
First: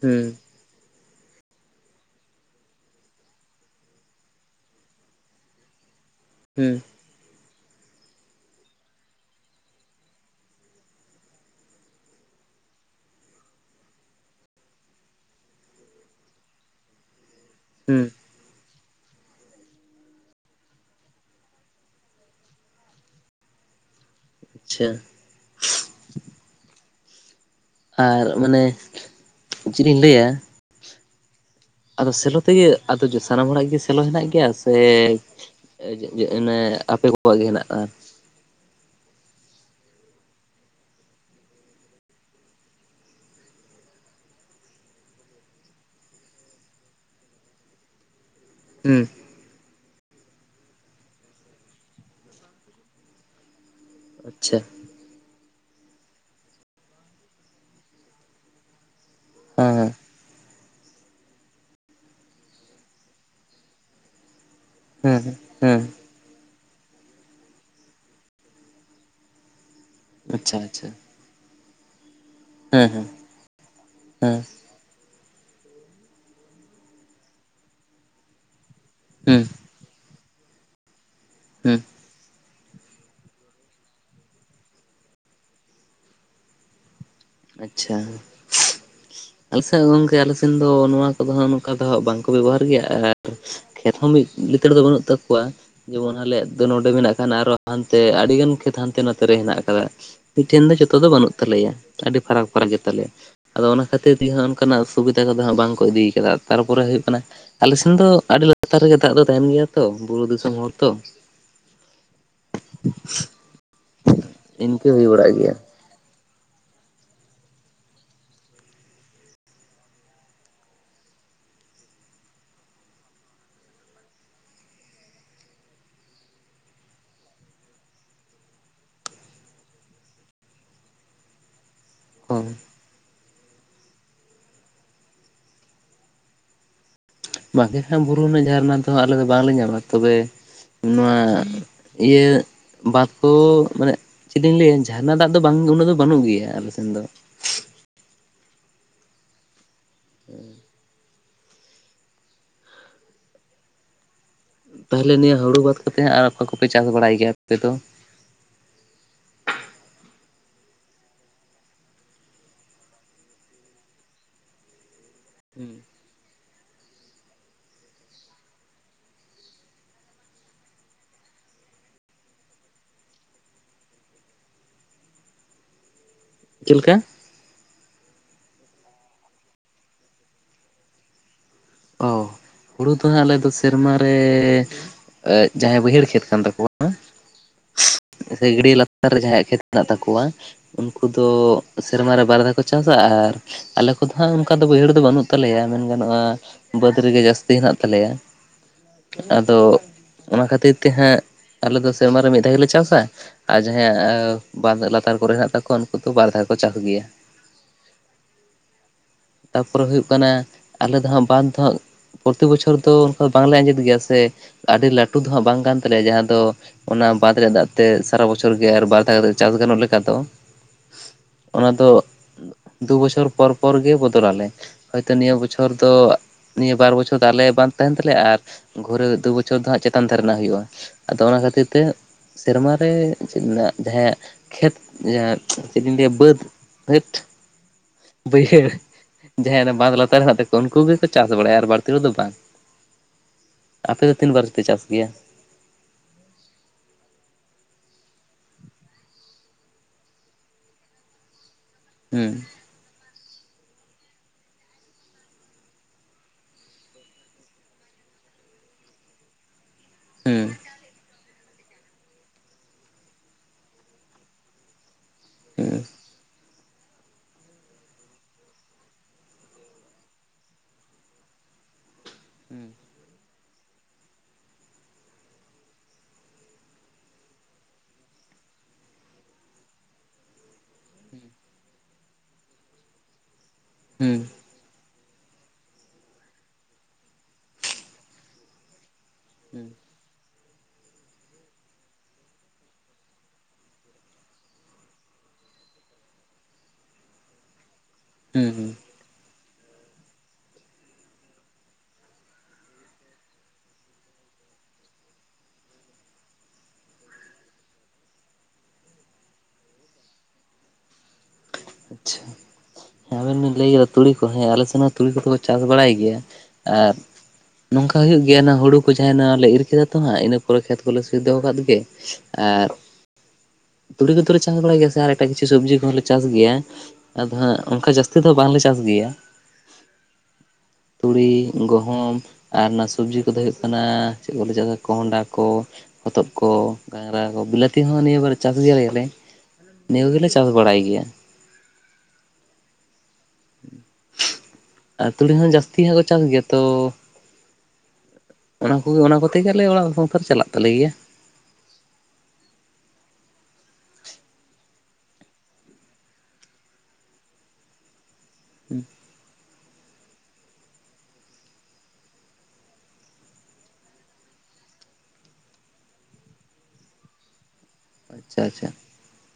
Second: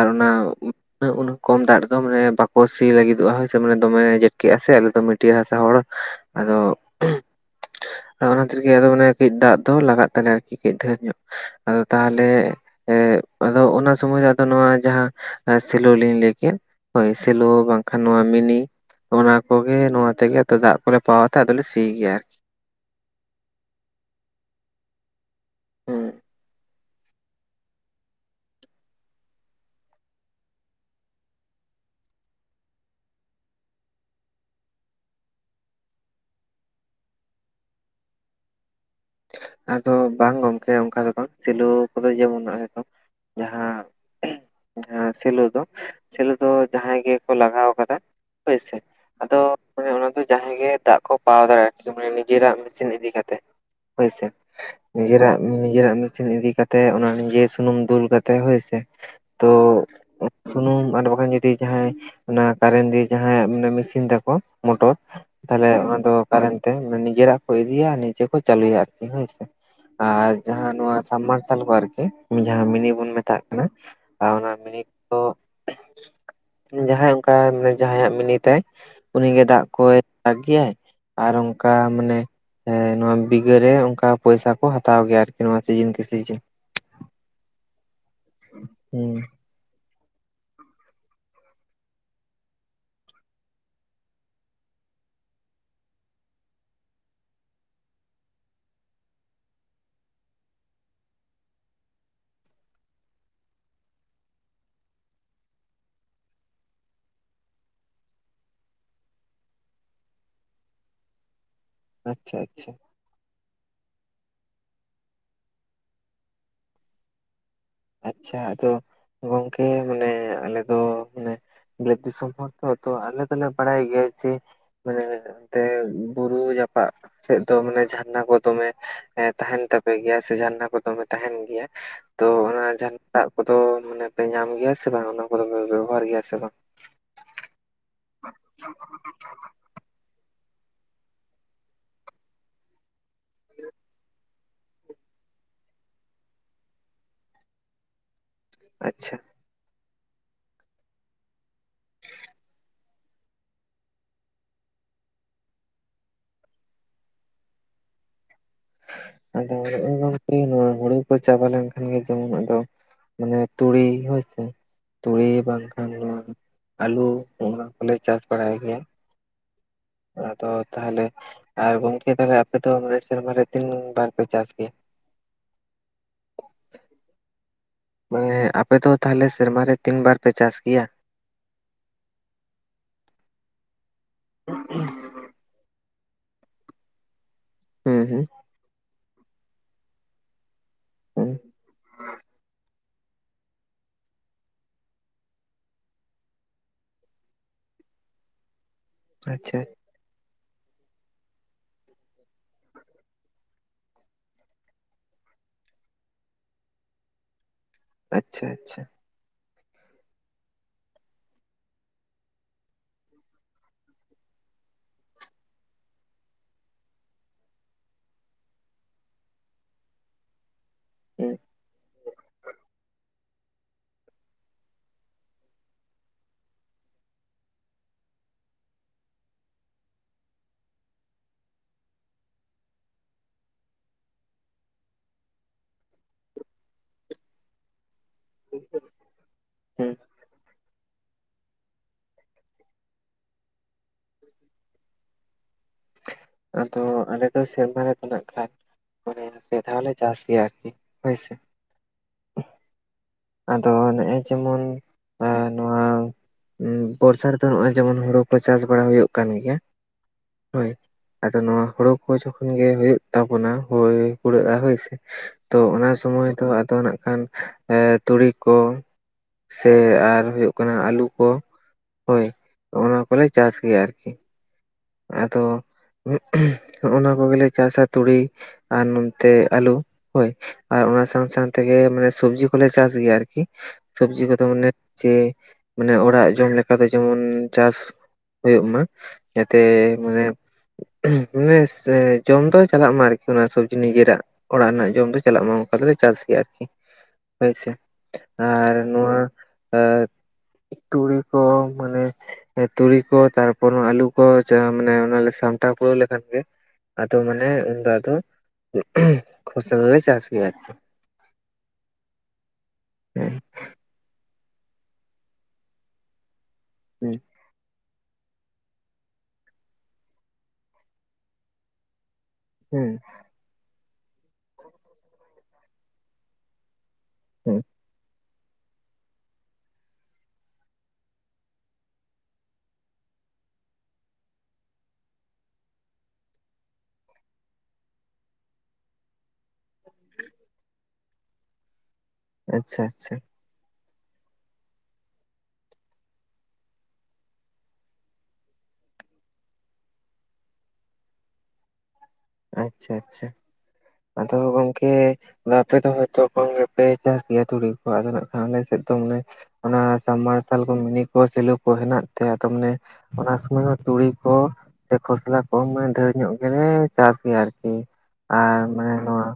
ᱟᱨ ᱦᱩᱸ ᱚᱱᱟ ᱩᱱᱟᱜ ᱠᱚᱢ ᱫᱟᱜ ᱫᱚ ᱢᱟᱱᱮ ᱵᱟᱠᱚ ᱥᱤ ᱞᱟᱹᱜᱤᱫᱚᱜᱼᱟ ᱦᱳᱭ ᱥᱮ ᱢᱟᱱᱮ ᱫᱚᱢᱮ ᱡᱮᱴᱠᱮᱜ-ᱟ ᱥᱮ ᱟᱞᱮ ᱫᱚ ᱢᱟᱴᱭᱟᱹᱲ ᱦᱟᱥᱟ ᱦᱚᱲ ᱦᱩᱸ ᱦᱩᱸ ᱚᱱᱟ ᱠᱷᱟᱛᱤᱨ ᱜᱮ ᱟᱫᱚ ᱚᱱᱮ ᱠᱟᱹᱡ ᱫᱟᱜ ᱫᱚ ᱞᱟᱜᱟᱫ ᱛᱟᱞᱮᱭᱟ ᱟᱨᱠᱤ ᱰᱷᱮᱨ ᱧᱚᱜ᱾ ᱟᱫᱚ ᱛᱟᱦᱚᱞᱮ ᱮ ᱟᱫᱚ ᱚᱱᱟ ᱥᱚᱢᱚᱭ ᱦᱚᱸ ᱟᱫᱚ ᱱᱚᱣᱟ ᱡᱟᱦᱟᱸ ᱥᱮᱞᱳ ᱞᱤᱱ ᱞᱟᱹᱭᱠᱮᱫ, ᱦᱳᱭ ᱥᱮᱞᱳ ᱵᱟᱝᱠᱷᱟᱱ ᱦᱩᱸ ᱱᱚᱣᱟ ᱢᱤᱱᱤ ᱚᱱᱟ ᱠᱚᱜᱮ ᱱᱚᱣᱟ ᱛᱮᱜᱮ ᱛᱚ ᱫᱟᱜ ᱠᱚᱞᱮ ᱯᱟᱣᱟᱭ ᱛᱮ ᱟᱫᱚᱞᱮ ᱥᱤ ᱜᱮᱭᱟ᱾ ᱟᱪᱪᱷᱟ ᱦᱩᱸ ᱟᱨ ᱢᱟᱱᱮ ᱪᱮᱫ ᱤᱧ ᱞᱟᱹᱭᱟ ᱟᱫᱚ ᱥᱮᱞᱚ ᱛᱮᱜᱮ, ᱟᱫᱚ ᱥᱟᱱᱟᱢ ᱦᱚᱲᱟᱜ ᱜᱮ ᱥᱮᱞᱚ ᱦᱮᱱᱟᱜ ᱜᱮᱭᱟ ᱥᱮ ᱚᱱᱮ ᱟᱯᱮ ᱠᱚᱣᱟᱜ ᱜᱮ ᱦᱮᱱᱟᱜ ᱠᱟᱜᱼᱟ? ᱟᱫᱚ ᱵᱟᱝ ᱜᱚᱝᱠᱮ ᱚᱱᱠᱟ ᱫᱚ ᱵᱟᱝ, ᱥᱤᱞᱩ ᱠᱚᱫᱚ ᱡᱮᱢᱚᱱ [unintelligible] ᱡᱟᱦᱟᱸ, ᱡᱟᱦᱟᱸ ᱥᱮᱞᱳ ᱫᱚ ᱥᱮᱞᱳ ᱫᱚ ᱡᱟᱦᱟᱸᱭ ᱜᱮᱠᱚ ᱞᱟᱜᱟᱣ ᱟᱠᱟᱫᱟ ᱦᱳᱭ ᱥᱮ ᱦᱮᱸ ᱟᱫᱚ ᱚᱱᱮ ᱚᱱᱟ ᱫᱚ ᱡᱟᱦᱟᱸᱭ ᱜᱮ ᱫᱟᱜ ᱠᱚ ᱯᱟᱣᱟᱭ ᱫᱟᱲᱮᱭᱟᱜᱼᱟ ᱟᱨᱠᱤ ᱢᱟᱱᱮ ᱱᱤᱡᱮᱨᱟᱜ ᱢᱮᱥᱤᱱ ᱤᱫᱤ ᱠᱟᱛᱮ᱾ ᱦᱳᱭ ᱥᱮ ᱟᱪᱪᱷᱟ ᱱᱤᱡᱮᱨᱟᱜ, ᱱᱤᱡᱮᱨᱟᱜ ᱢᱤᱥᱤᱱ ᱤᱫᱤ ᱠᱟᱛᱮᱜ ᱚᱱᱟ ᱱᱤᱡᱮ ᱥᱩᱱᱩᱢ ᱫᱩᱞ ᱠᱟᱛᱮ ᱦᱳᱭᱥᱮ᱾ ᱛᱚ ᱦᱮᱸ ᱥᱩᱱᱩᱢ ᱟᱨ ᱵᱟᱠᱷᱟᱡ ᱡᱩᱫᱤ ᱡᱟᱦᱟᱸᱭ ᱚᱱᱟ ᱠᱟᱨᱮᱱᱴ ᱫᱤᱭᱮ ᱡᱟᱦᱟᱸᱭᱟᱜ ᱢᱟᱱᱮ ᱢᱤᱥᱤᱱ ᱛᱟᱠᱚ ᱢᱚᱴᱚᱨ, ᱦᱮᱸ ᱦᱮᱸ ᱛᱟᱦᱚᱞᱮ ᱦᱮᱸ ᱚᱱᱟ ᱫᱚ ᱠᱟᱨᱮᱱᱴ ᱛᱮ ᱱᱤᱡᱮᱨᱟᱜ ᱠᱚ ᱤᱫᱤᱭᱟ ᱱᱤᱡᱮ ᱠᱚ ᱪᱟᱹᱞᱩᱭᱟ ᱟᱨᱠᱤ ᱦᱳᱭᱥᱮ, ᱟᱨ ᱟᱪᱪᱷᱟ ᱡᱟᱦᱟᱸ ᱟᱪᱪᱷᱟ ᱱᱚᱣᱟ ᱥᱟᱨᱢᱟᱨᱥᱟᱞ ᱠᱚ ᱟᱨᱠᱤ ᱡᱟᱦᱟᱸ ᱦᱮᱸ ᱢᱤᱱᱤ ᱦᱮᱸ ᱵᱚᱱ ᱢᱮᱛᱟᱜ ᱠᱟᱱᱟ ᱦᱮᱸ ᱚᱱᱟ ᱢᱤᱱᱤ ᱛᱚ, ᱡᱟᱦᱟᱸᱭ ᱚᱱᱠᱟᱭ ᱡᱟᱦᱟᱸᱭᱟᱜ ᱢᱤᱱᱤ ᱛᱟᱭ ᱦᱮᱸ ᱩᱱᱤᱜᱮ ᱫᱟᱜ ᱠᱚᱭ ᱟᱜᱩᱭᱟᱭ ᱟᱨ ᱦᱮᱸ ᱚᱱᱠᱟ ᱢᱟᱱᱮ ᱱᱚᱣᱟ ᱵᱤᱜᱷᱟᱹ ᱨᱮ ᱚᱱᱠᱟ ᱯᱚᱭᱥᱟ ᱠᱚ ᱦᱟᱛᱟᱣ ᱜᱮᱭᱟ ᱟᱨᱠᱤ ᱱᱚᱣᱟ ᱥᱤᱡᱤᱱ ᱠᱮ ᱥᱤᱡᱤᱱ᱾ ᱟᱪᱪᱷᱟ ᱦᱮᱸ ᱟᱞᱮ ᱥᱮᱫ ᱜᱚᱝᱠᱮ ᱟᱞᱮ ᱥᱮᱱ ᱫᱚ ᱱᱚᱣᱟ ᱠᱚᱫᱚ ᱦᱟᱸᱜ ᱱᱚᱝᱠᱟ ᱫᱚ ᱦᱟᱸᱜ ᱵᱟᱝᱠᱚ ᱵᱮᱵᱚᱦᱟᱨ ᱜᱮᱭᱟ ᱟᱨ ᱠᱷᱮᱛ ᱦᱚᱸ ᱢᱤᱫ ᱞᱤᱛᱟᱹᱲ ᱫᱚ ᱵᱟᱹᱱᱩᱜ ᱛᱟᱠᱚᱣᱟ᱾ ᱡᱮᱢᱚᱱ ᱟᱞᱮᱭᱟᱜ ᱫᱚ ᱱᱚᱸᱰᱮ ᱢᱮᱱᱟᱜ ᱠᱷᱟᱱ ᱟᱨᱚ ᱦᱟᱱᱛᱮ ᱟᱹᱰᱤᱜᱟᱱ ᱠᱷᱮᱛ ᱦᱟᱱᱛᱮ ᱱᱟᱛᱮ ᱨᱮ ᱦᱮᱱᱟᱜ ᱟᱠᱟᱫᱟ᱾ ᱢᱤᱫᱴᱷᱮᱱ ᱫᱚ ᱡᱚᱛᱚ ᱫᱚ ᱵᱟᱹᱱᱩᱜ ᱛᱟᱞᱮᱭᱟ ᱟᱹᱰᱤ ᱯᱷᱟᱨᱟᱠ ᱯᱷᱟᱨᱟᱠ ᱜᱮᱛᱟᱞᱮᱭᱟ ᱾ ᱟᱫᱚ ᱚᱱᱟ ᱠᱷᱟᱹᱛᱤᱨ ᱜᱮ ᱦᱟᱸᱜ ᱚᱱᱠᱟᱱᱟᱜ ᱥᱩᱵᱤᱫᱟ ᱠᱚᱫᱚ ᱦᱟᱸᱜ ᱵᱟᱝ ᱠᱚ ᱤᱫᱤᱭ ᱠᱟᱫᱟ ᱛᱟᱨᱯᱚᱨᱮ ᱦᱩᱭᱩᱜ ᱠᱟᱱᱟ ᱟᱞᱮᱥᱮᱱ ᱫᱚ ᱟᱹᱰᱤ ᱞᱟᱛᱟᱨ ᱨᱮᱜᱮ ᱫᱟᱜ ᱫᱚ ᱛᱟᱦᱮᱸᱱ ᱜᱮᱭᱟ ᱛᱚ ᱵᱩᱨᱩ ᱫᱤᱥᱚᱢ ᱦᱚᱲ ᱛᱚ ᱾ ᱟᱪᱪᱷᱟ ᱟᱪᱪᱷᱟ ᱤᱱᱠᱟᱹ ᱦᱩᱭ ᱵᱟᱲᱟᱜ ᱜᱮᱭᱟ ᱾ ᱟᱪᱪᱷᱟ ᱟᱫᱚ ᱜᱚᱝᱠᱮ ᱢᱟᱱᱮ ᱟᱞᱮ ᱫᱚ ᱢᱟᱱᱮ ᱵᱤᱞᱟᱹᱛ ᱫᱤᱥᱚᱢ ᱦᱚᱲ ᱛᱚ, ᱛᱚ ᱟᱞᱮ ᱫᱚᱞᱮ ᱵᱟᱲᱟᱭ ᱜᱮᱭᱟ ᱡᱮ ᱢᱟᱱᱮ ᱚᱱᱛᱮ ᱵᱩᱨᱩ ᱡᱟᱯᱟᱜ ᱥᱮᱫ ᱫᱚ ᱢᱟᱱᱮ ᱡᱷᱟᱨᱱᱟ ᱠᱚ ᱫᱚᱢᱮ ᱮᱸ ᱛᱟᱦᱮᱸᱱ ᱛᱟᱯᱮ ᱜᱮᱭᱟ ᱥᱮ ᱡᱷᱟᱨᱱᱟ ᱠᱚ ᱫᱚᱢᱮ ᱛᱟᱦᱮᱸᱱ ᱜᱮᱭᱟ ᱾ ᱛᱚ ᱦᱚᱸ ᱚᱱᱟ ᱡᱷᱟᱱᱟ ᱫᱟᱜ ᱠᱚᱫᱚ ᱢᱟᱱᱮ ᱯᱮ ᱧᱟᱢ ᱜᱮᱭᱟ ᱥᱮ ᱵᱟᱝ ᱚᱱᱟ ᱠᱚᱫᱚ ᱯᱮ ᱵᱮᱵᱚᱦᱟᱨ ᱜᱮᱭᱟ ᱥᱮ ᱵᱟᱝ? [unintelligible] ᱵᱩᱨᱩ ᱨᱮᱱᱟᱜ ᱡᱷᱟᱨᱱᱟ ᱫᱚᱦᱚᱸ ᱟᱞᱮ ᱫᱚ ᱵᱟᱝᱞᱮ ᱧᱟᱢᱟ ᱛᱚᱵᱮ ᱱᱚᱣᱟ ᱤᱭᱟᱹ ᱵᱟᱫᱽ ᱾ ᱛᱳ ᱢᱟᱱᱮ ᱪᱮᱫ ᱤᱧ ᱞᱟᱹᱭᱟ ᱡᱷᱟᱨᱱᱟ ᱫᱟᱜ ᱫᱚ ᱵᱟᱝ ᱩᱱᱟᱹᱜ ᱫᱚ ᱵᱟᱹᱱᱩᱜ ᱜᱮᱭᱟ ᱟᱞᱮ ᱥᱮᱱ ᱫᱚ ᱾ ᱟᱪᱪᱷᱟ, [inaudible] ᱛᱟᱞᱦᱮ ᱱᱤᱭᱟᱹ ᱦᱩᱲᱩ ᱵᱟᱫᱽ ᱠᱟᱛᱮᱜ ᱦᱟᱸᱜ ᱟᱨ ᱚᱠᱟ ᱠᱚᱯᱮ ᱪᱟᱥ ᱵᱟᱲᱟᱭ ᱜᱮᱭᱟ ᱟᱯᱮ ᱫᱚ? ᱟᱫᱚ ᱜᱚᱝᱠᱮ ᱱᱚᱣᱟ ᱦᱩᱲᱩ ᱠᱚ ᱪᱟᱵᱟ ᱞᱮᱱᱠᱷᱟᱱ ᱜᱮ ᱡᱮᱢᱚᱱ ᱟᱫᱚ ᱾ ᱢᱟᱱᱮ ᱛᱩᱲᱤ ᱦᱳᱭ ᱥᱮ ᱛᱩᱲᱤ ᱦᱩᱸ ᱵᱟᱝᱠᱷᱟᱱ ᱱᱚᱣᱟ ᱾ ᱟᱹᱞᱩ ᱚᱱᱟ ᱠᱚᱞᱮ ᱪᱟᱥ ᱵᱟᱲᱟᱭ ᱜᱮᱭᱟ ᱾ ᱟᱫᱚ ᱛᱟᱦᱟᱞᱮ ᱟᱨ ᱜᱚᱝᱠᱮ ᱛᱟᱞᱮ ᱟᱯᱮ ᱫᱚ ᱢᱟᱱᱮ ᱥᱮᱨᱢᱟ ᱨᱮ ᱛᱤᱱ ᱵᱟᱨ ᱯᱮ ᱪᱟᱥ ᱜᱮᱭᱟ? ᱪᱤᱞᱠᱟ? ᱢᱟᱱᱮ ᱟᱯᱮ ᱫᱚ ᱛᱟᱦᱞᱮ ᱥᱮᱨᱢᱟ ᱨᱮ ᱛᱤᱱ ᱵᱟᱨ ᱯᱮ ᱪᱟᱥ ᱜᱮᱭᱟ? ᱚ ᱦᱩᱲᱩ ᱫᱚ ᱦᱟᱸᱜ ᱟᱞᱮᱫᱚ ᱥᱮᱨᱢᱟ ᱨᱮ ᱡᱟᱦᱟᱸᱭ ᱵᱟᱹᱭᱦᱟᱹᱲ ᱠᱷᱮᱛ ᱠᱟᱱ ᱛᱟᱠᱚᱣᱟ ᱾ [inaudible] ᱦᱩᱸ ᱦᱩᱸ, [unintelligible] ᱞᱟᱛᱟᱨ ᱨᱮ ᱡᱟᱦᱟᱸᱭᱟᱜ ᱠᱷᱮᱛ ᱢᱮᱱᱟᱜ ᱛᱟᱠᱚᱣᱟ ᱩᱱᱠᱩ ᱫᱚ ᱦᱩᱸ ᱥᱮᱨᱢᱟ ᱨᱮ ᱵᱟᱨ ᱫᱷᱟᱣ ᱠᱚ ᱾ ᱪᱟᱥ ᱪᱟᱥᱟ ᱟᱨ ᱟᱞᱮ ᱠᱚᱫᱚ ᱦᱟᱸᱜ ᱚᱱᱠᱟ ᱫᱚ ᱵᱟᱹᱭᱦᱟᱹᱲ ᱫᱚ ᱵᱟᱹᱱᱩᱜ ᱛᱟᱞᱮᱭᱟ ᱢᱮᱱ ᱜᱟᱱᱚᱜᱼᱟ ᱾ ᱵᱟᱹᱫᱽ ᱨᱮᱜᱮ ᱡᱟᱹᱥᱛᱤ ᱦᱮᱱᱟᱜ ᱛᱟᱞᱮᱭᱟ ᱟᱪᱪᱷᱟ ᱟᱫᱚ ᱚᱱᱟ ᱠᱷᱟᱹᱛᱤᱨ ᱛᱮ ᱦᱟᱸᱜ ᱟᱞᱮᱫᱚ ᱥᱮᱨᱢᱟᱨᱮ ᱢᱤᱫ ᱫᱷᱟᱣ ᱜᱮᱞᱮ ᱪᱟᱥᱟ ᱾ ᱟᱨ ᱡᱟᱦᱟᱸᱭᱟᱜ ᱵᱟᱹᱫᱽ ᱞᱟᱛᱟᱨ ᱠᱚᱨᱮ ᱦᱮᱱᱟᱜ ᱛᱟᱠᱚᱣᱟ ᱩᱱᱠᱩ ᱫᱚ ᱵᱟᱨ ᱫᱷᱟᱣ ᱠᱚ ᱪᱟᱥ ᱜᱮᱭᱟ ᱾ ᱟᱪᱪᱷᱟ ᱟᱪᱪᱷᱟ, ᱛᱟᱯᱚᱨᱮ ᱦᱩᱭᱩᱜ ᱠᱟᱱᱟ ᱟᱞᱮ ᱫᱚ ᱦᱟᱸᱜ ᱵᱟᱸᱫᱽ [unintelligible] ᱯᱚᱛᱤ ᱵᱚᱪᱷᱚᱨ ᱫᱚ ᱚᱝᱠᱟ ᱵᱟᱝᱞᱮ ᱟᱸᱡᱮᱫ ᱜᱮᱭᱟ ᱥᱮ ᱟᱹᱰᱤ ᱞᱟᱹᱴᱩ ᱫᱚᱦᱟᱸᱜ ᱵᱟᱝ ᱠᱟᱱ ᱛᱟᱞᱮᱭᱟ ᱡᱟᱦᱟᱸ ᱫᱚ ᱾ ᱚᱱᱟ ᱵᱟᱸᱫᱷ ᱨᱮᱭᱟᱜ ᱫᱟᱜ ᱛᱮ ᱥᱟᱨᱟ ᱵᱚᱪᱷᱚᱨ ᱜᱮ ᱟᱨ ᱵᱟᱨ ᱫᱷᱟᱣ ᱠᱟᱛᱮ ᱪᱟᱥ ᱜᱟᱱᱚᱜ ᱞᱮᱠᱟ ᱫᱚ ᱾ ᱦᱩᱸ ᱚᱱᱟ ᱫᱚ ᱫᱩ ᱵᱚᱪᱷᱚᱨ ᱾ ᱯᱚᱨ ᱯᱚᱨ ᱜᱮ ᱵᱚᱫᱚᱞ ᱟᱞᱮ ᱦᱚᱭᱛᱚ ᱱᱤᱭᱟᱹ ᱵᱚᱪᱷᱚᱨ ᱫᱚ ᱾ ᱱᱤᱭᱟᱹ ᱵᱟᱨ ᱵᱚᱪᱷᱚᱨ ᱫᱚ ᱟᱞᱮ ᱵᱟᱸᱫᱷ ᱛᱟᱦᱮᱱ ᱛᱟᱞᱮᱭᱟ ᱟᱨ ᱜᱷᱚᱨᱮ ᱫᱩ ᱵᱚᱪᱷᱚᱨ ᱫᱚ ᱦᱟᱸᱜ ᱪᱮᱛᱟᱱ ᱫᱷᱟᱨᱮ ᱱᱟᱜ ᱦᱩᱭᱩᱜᱼᱟ ᱾ ᱟᱫᱚ ᱚᱱᱟ ᱠᱷᱟᱹᱛᱤᱨ ᱛᱮ ᱾ ᱥᱮᱨᱢᱟᱨᱮ ᱪᱤᱧ ᱢᱮᱱᱟ ᱡᱟᱦᱟᱸᱭᱟᱜ ᱠᱷᱮᱛ ᱡᱟᱦᱟᱸ ᱪᱮᱫ ᱤᱧ ᱞᱟᱹᱭᱟ ᱵᱟᱹᱫᱽ ᱾ ᱦᱟᱹᱴ ᱵᱟᱹᱭᱦᱟᱹᱲ ᱡᱟᱦᱟᱸᱭ ᱦᱩᱸ ᱵᱟᱸᱫᱽ ᱞᱟᱛᱟᱨ ᱨᱮ ᱦᱮᱱᱟᱜ ᱛᱟᱠᱚᱣᱟ ᱩᱱᱠᱩ ᱜᱮᱠᱚ ᱪᱟᱥ ᱵᱟᱲᱟᱭᱟ ᱟᱨ ᱵᱟᱹᱲᱛᱤ ᱨᱮ ᱫᱚ ᱵᱟᱝ ᱟᱯᱮᱫᱚ ᱛᱤᱱ ᱵᱟᱨ ᱯᱮ ᱪᱟᱥ ᱜᱮᱭᱟ? ᱟᱫᱚ ᱟᱞᱮᱫᱚ ᱥᱮᱨᱢᱟ [unintelligible] ᱠᱷᱟᱱ ᱾ ᱢᱟᱱᱮ ᱯᱮ ᱫᱦᱟᱣ ᱞᱮ ᱪᱟᱥ ᱜᱮᱭᱟ ᱟᱨᱠᱤ ᱦᱳᱭᱥᱮ ᱾ ᱦᱩᱸ ᱟᱫᱚ ᱱᱮᱜᱼᱮ ᱡᱮᱢᱚᱱ ᱮ ᱱᱚᱣᱟ ᱾ ᱵᱚᱨᱥᱟ ᱨᱮᱫᱚ ᱦᱚᱜᱚᱭ ᱡᱮᱢᱚᱱ ᱦᱳᱲᱳ ᱠᱚ ᱪᱟᱥ ᱵᱟᱲᱟ ᱦᱩᱭᱩᱜ ᱠᱟᱱ ᱜᱮᱭᱟ ᱾ ᱦᱩᱸ ᱟᱫᱚ ᱱᱚᱣᱟ ᱦᱳᱲᱳ ᱠᱚ ᱡᱚᱠᱷᱚᱱ ᱜᱮ ᱦᱳᱭᱳᱜ ᱛᱟᱵᱚᱱᱟ ᱦᱚᱭ ᱯᱩᱨᱟᱹᱜᱼᱟ ᱦᱳᱭᱥᱮ ᱾ ᱛᱚ ᱦᱩᱸ ᱚᱱᱟ ᱥᱚᱢᱚᱭ ᱫᱚ ᱟᱫᱚ ᱱᱟᱜ ᱠᱷᱟᱱ ᱾ ᱮᱸ ᱛᱩᱲᱤ ᱠᱚ ᱥᱮ ᱟᱨ ᱦᱩᱭᱩᱜ ᱠᱟᱱᱟ ᱟᱹᱞᱩ ᱠᱚ ᱾ ᱦᱳᱭ ᱚᱱᱟ ᱠᱚᱞᱮ ᱪᱟᱥ ᱜᱮᱭᱟ ᱟᱨᱠᱤ᱾ ᱟᱫᱚ [unintelligible] ᱦᱚᱜ-ᱚᱱᱟ ᱠᱚᱜᱮᱞᱮ ᱪᱟᱥᱟ ᱛᱩᱲᱤ᱾ ᱟᱨ ᱱᱚᱛᱮ ᱟᱞᱩ ᱦᱳᱭ᱾ ᱟᱨ ᱚᱱᱟ ᱥᱟᱶ ᱥᱟᱶ ᱛᱮᱜᱮ ᱢᱟᱱᱮ ᱥᱚᱵᱽᱡᱤ ᱠᱚᱞᱮ ᱪᱟᱥ ᱜᱮᱭᱟ ᱟᱨᱠᱤ᱾ ᱦᱩᱸ ᱥᱚᱵᱡᱤ ᱠᱚᱫᱚ ᱢᱟᱱᱮ ᱡᱮ ᱢᱟᱱᱮ ᱚᱲᱟᱜ ᱡᱚᱢ ᱞᱮᱠᱟᱫᱚ ᱡᱮᱢᱚᱱ ᱪᱟᱥ ᱦᱳᱭᱳᱜ ᱢᱟ᱾ ᱡᱟᱛᱮ ᱦᱩᱸ ᱢᱟᱱᱮ ᱢᱮᱥ ᱥᱮ ᱡᱚᱢ ᱫᱚ ᱪᱟᱞᱟᱜ ᱢᱟ ᱟᱨᱠᱤ ᱚᱱᱟ ᱥᱚᱵᱽᱡᱤ ᱱᱤᱡᱮᱨᱟᱜ᱾ ᱚᱲᱟᱜ ᱨᱮᱱᱟᱜ ᱡᱚᱢ ᱫᱚ ᱪᱟᱞᱟᱜ ᱢᱟ ᱚᱱᱠᱟ ᱫᱚᱞᱮ ᱪᱟᱥ ᱜᱮᱭᱟ ᱟᱨᱠᱤ᱾ ᱦᱳᱭᱥᱮ ᱦᱩᱸ ᱦᱩᱸ ᱟᱨ ᱱᱚᱣᱟ ᱟ ᱛᱩᱲᱤ ᱠᱚ ᱢᱟᱱᱮ ᱛᱩᱲᱤ ᱠᱚ ᱛᱟᱨᱯᱚᱨ ᱱᱚᱣᱟ ᱟᱹᱞᱩ᱾ ᱠᱚ ᱪᱟᱜ-ᱟ ᱢᱟᱱᱮ ᱚᱱᱟᱞᱮ ᱥᱟᱢᱴᱟᱣ ᱠᱩᱲᱟᱹᱣ ᱞᱮᱠᱷᱟᱱ ᱜᱮ᱾ ᱟᱫᱚ ᱢᱟᱱᱮ ᱩᱱᱫᱚ ᱟᱫᱚ ᱠᱷᱚᱥᱚᱞᱟ ᱞᱮ ᱪᱟᱥ ᱜᱮᱭᱟ ᱟᱨᱠᱤ᱾ ᱟᱪᱪᱷᱟ ᱦᱮᱸ ᱟᱵᱮᱱ ᱵᱮᱱ ᱞᱟᱹᱭ ᱠᱮᱫᱟ ᱛ ᱛᱩᱲᱤ ᱠᱚ ᱦᱮᱸ ᱟᱞᱮ ᱥᱮᱱ ᱦᱚ ᱛᱩᱲᱤ ᱠᱚᱫᱚ ᱠᱚ ᱪᱟᱥ ᱵᱟᱲᱟᱭ ᱜᱮᱭᱟ ᱟᱨ ᱦᱩᱸ᱾ ᱱᱚᱝᱠᱟ ᱦᱩᱭᱩᱜ ᱜᱮᱭᱟ ᱱᱟ ᱦᱩᱲᱩ ᱠᱚ ᱡᱟᱦᱟᱸᱭ ᱱᱟ ᱞᱮ ᱤᱨ ᱠᱮᱫᱟ ᱛᱚ ᱦᱟᱜ ᱤᱱᱟᱹ ᱯᱚᱨᱮ ᱠᱷᱮᱛ ᱠᱚᱞᱮ ᱥᱤ ᱫᱚᱦᱚ ᱟᱠᱟᱫ ᱜᱮ᱾ ᱟᱨ ᱦᱮᱸ᱾ ᱛᱩᱲᱤ ᱠᱚᱫᱚᱞᱮ ᱪᱟᱥ ᱵᱟᱲᱟᱭ ᱜᱮᱭᱟ ᱥᱮ ᱟᱨ ᱮᱴᱟᱜ ᱠᱤᱪᱷᱩ ᱥᱚᱵᱽᱡᱤ ᱠᱚᱦᱚᱸ ᱞᱮ ᱪᱟᱥ ᱜᱮᱭᱟ᱾ ᱟᱫᱚ ᱦᱟᱸᱜ ᱦᱮᱸ ᱚᱱᱠᱟ ᱡᱟᱹᱥᱛᱤ ᱛᱤ ᱫᱚ ᱵᱟᱝᱞᱮ ᱪᱟᱥ ᱜᱮᱭᱟ᱾ [inaudible] ᱛᱩᱲᱤ, ᱜᱚᱦᱩᱢ᱾ ᱟᱨ ᱚᱱᱟ ᱥᱚᱵᱽᱡᱤ ᱠᱚᱫᱚ ᱦᱩᱭᱩᱜ ᱠᱟᱱᱟ ᱪᱮᱫ ᱠᱚ ᱞᱟᱭ ᱦᱚᱪᱚ ᱠᱟᱫᱟ ᱠᱚᱸᱦᱰᱟ ᱠᱚ᱾ ᱦᱚᱛᱚᱫ ᱠᱚ, ᱜᱷᱟᱝᱜᱽᱨᱟ ᱠᱚ ᱵᱤᱞᱟᱹᱛᱤ ᱦᱚᱸ ᱱᱤᱭᱟᱹ ᱵᱟᱨ ᱪᱟᱥ ᱜᱮᱭᱟ ᱞᱮ ᱟᱞᱮ᱾ ᱱᱤᱭᱟᱹ ᱠᱚᱜᱮᱞᱮ ᱪᱟᱥ ᱵᱟᱲᱟᱭ ᱜᱮᱭᱟ᱾ ᱟᱪᱪᱷᱟ, ᱟᱪᱪᱷᱟ᱾ ᱟᱨ ᱛᱩᱲᱤ ᱦᱚᱸ ᱡᱟᱹᱥᱛᱤ ᱦᱟᱸᱜ ᱠᱚ ᱪᱟᱥ ᱜᱮᱭᱟ ᱛᱚ ᱚᱱᱟ ᱠᱚᱜᱮ, ᱚᱱᱟ ᱠᱚᱛᱮ ᱜᱮ ᱟᱞᱮᱭᱟᱜ ᱚᱲᱟᱜ ᱥᱚᱝᱥᱟᱨ ᱪᱟᱞᱟᱜ ᱛᱟᱞᱮ ᱜᱮᱭᱟ᱾ ᱟᱪᱪᱷᱟ, ᱟᱪᱪᱷᱟ᱾ ᱟᱫᱚ ᱜᱚᱝᱠᱮ ᱟᱯᱮ ᱫᱚ ᱦᱚᱭᱛᱚ ᱠᱚᱢ ᱜᱮᱯᱮ ᱪᱟᱥ ᱜᱮᱭᱟ ᱛᱩᱲᱤ? ᱟᱫᱚ ᱱᱟᱜᱠᱷᱟᱱ ᱟᱞᱮ ᱥᱮᱫ ᱫᱚ ᱢᱟᱱᱮ ᱚᱱᱟ ᱥᱟᱢ ᱢᱟᱨᱥᱟᱞ ᱠᱚ, ᱢᱤᱱᱤ ᱠᱚ, ᱥᱮᱞᱩ ᱠᱚ ᱦᱮᱱᱟᱜ ᱛᱮ ᱟᱫᱚ ᱢᱟᱱᱮ ᱚᱱᱟ ᱥᱩᱢᱟᱹᱭ ᱦᱚᱸ ᱛᱩᱲᱤ ᱠᱚ ᱥᱮ ᱠᱷᱚᱥᱞᱟ ᱠᱚᱢᱢᱟᱭ ᱰᱷᱮᱨ ᱧᱚᱜ ᱜᱮᱞᱮ ᱪᱟᱥ ᱜᱮᱭᱟ ᱟᱨᱠᱤ ᱟᱪᱪᱷᱟ ᱟᱨ ᱟᱪᱪᱷᱟ ᱢᱟᱱᱮ ᱱᱚᱣᱟ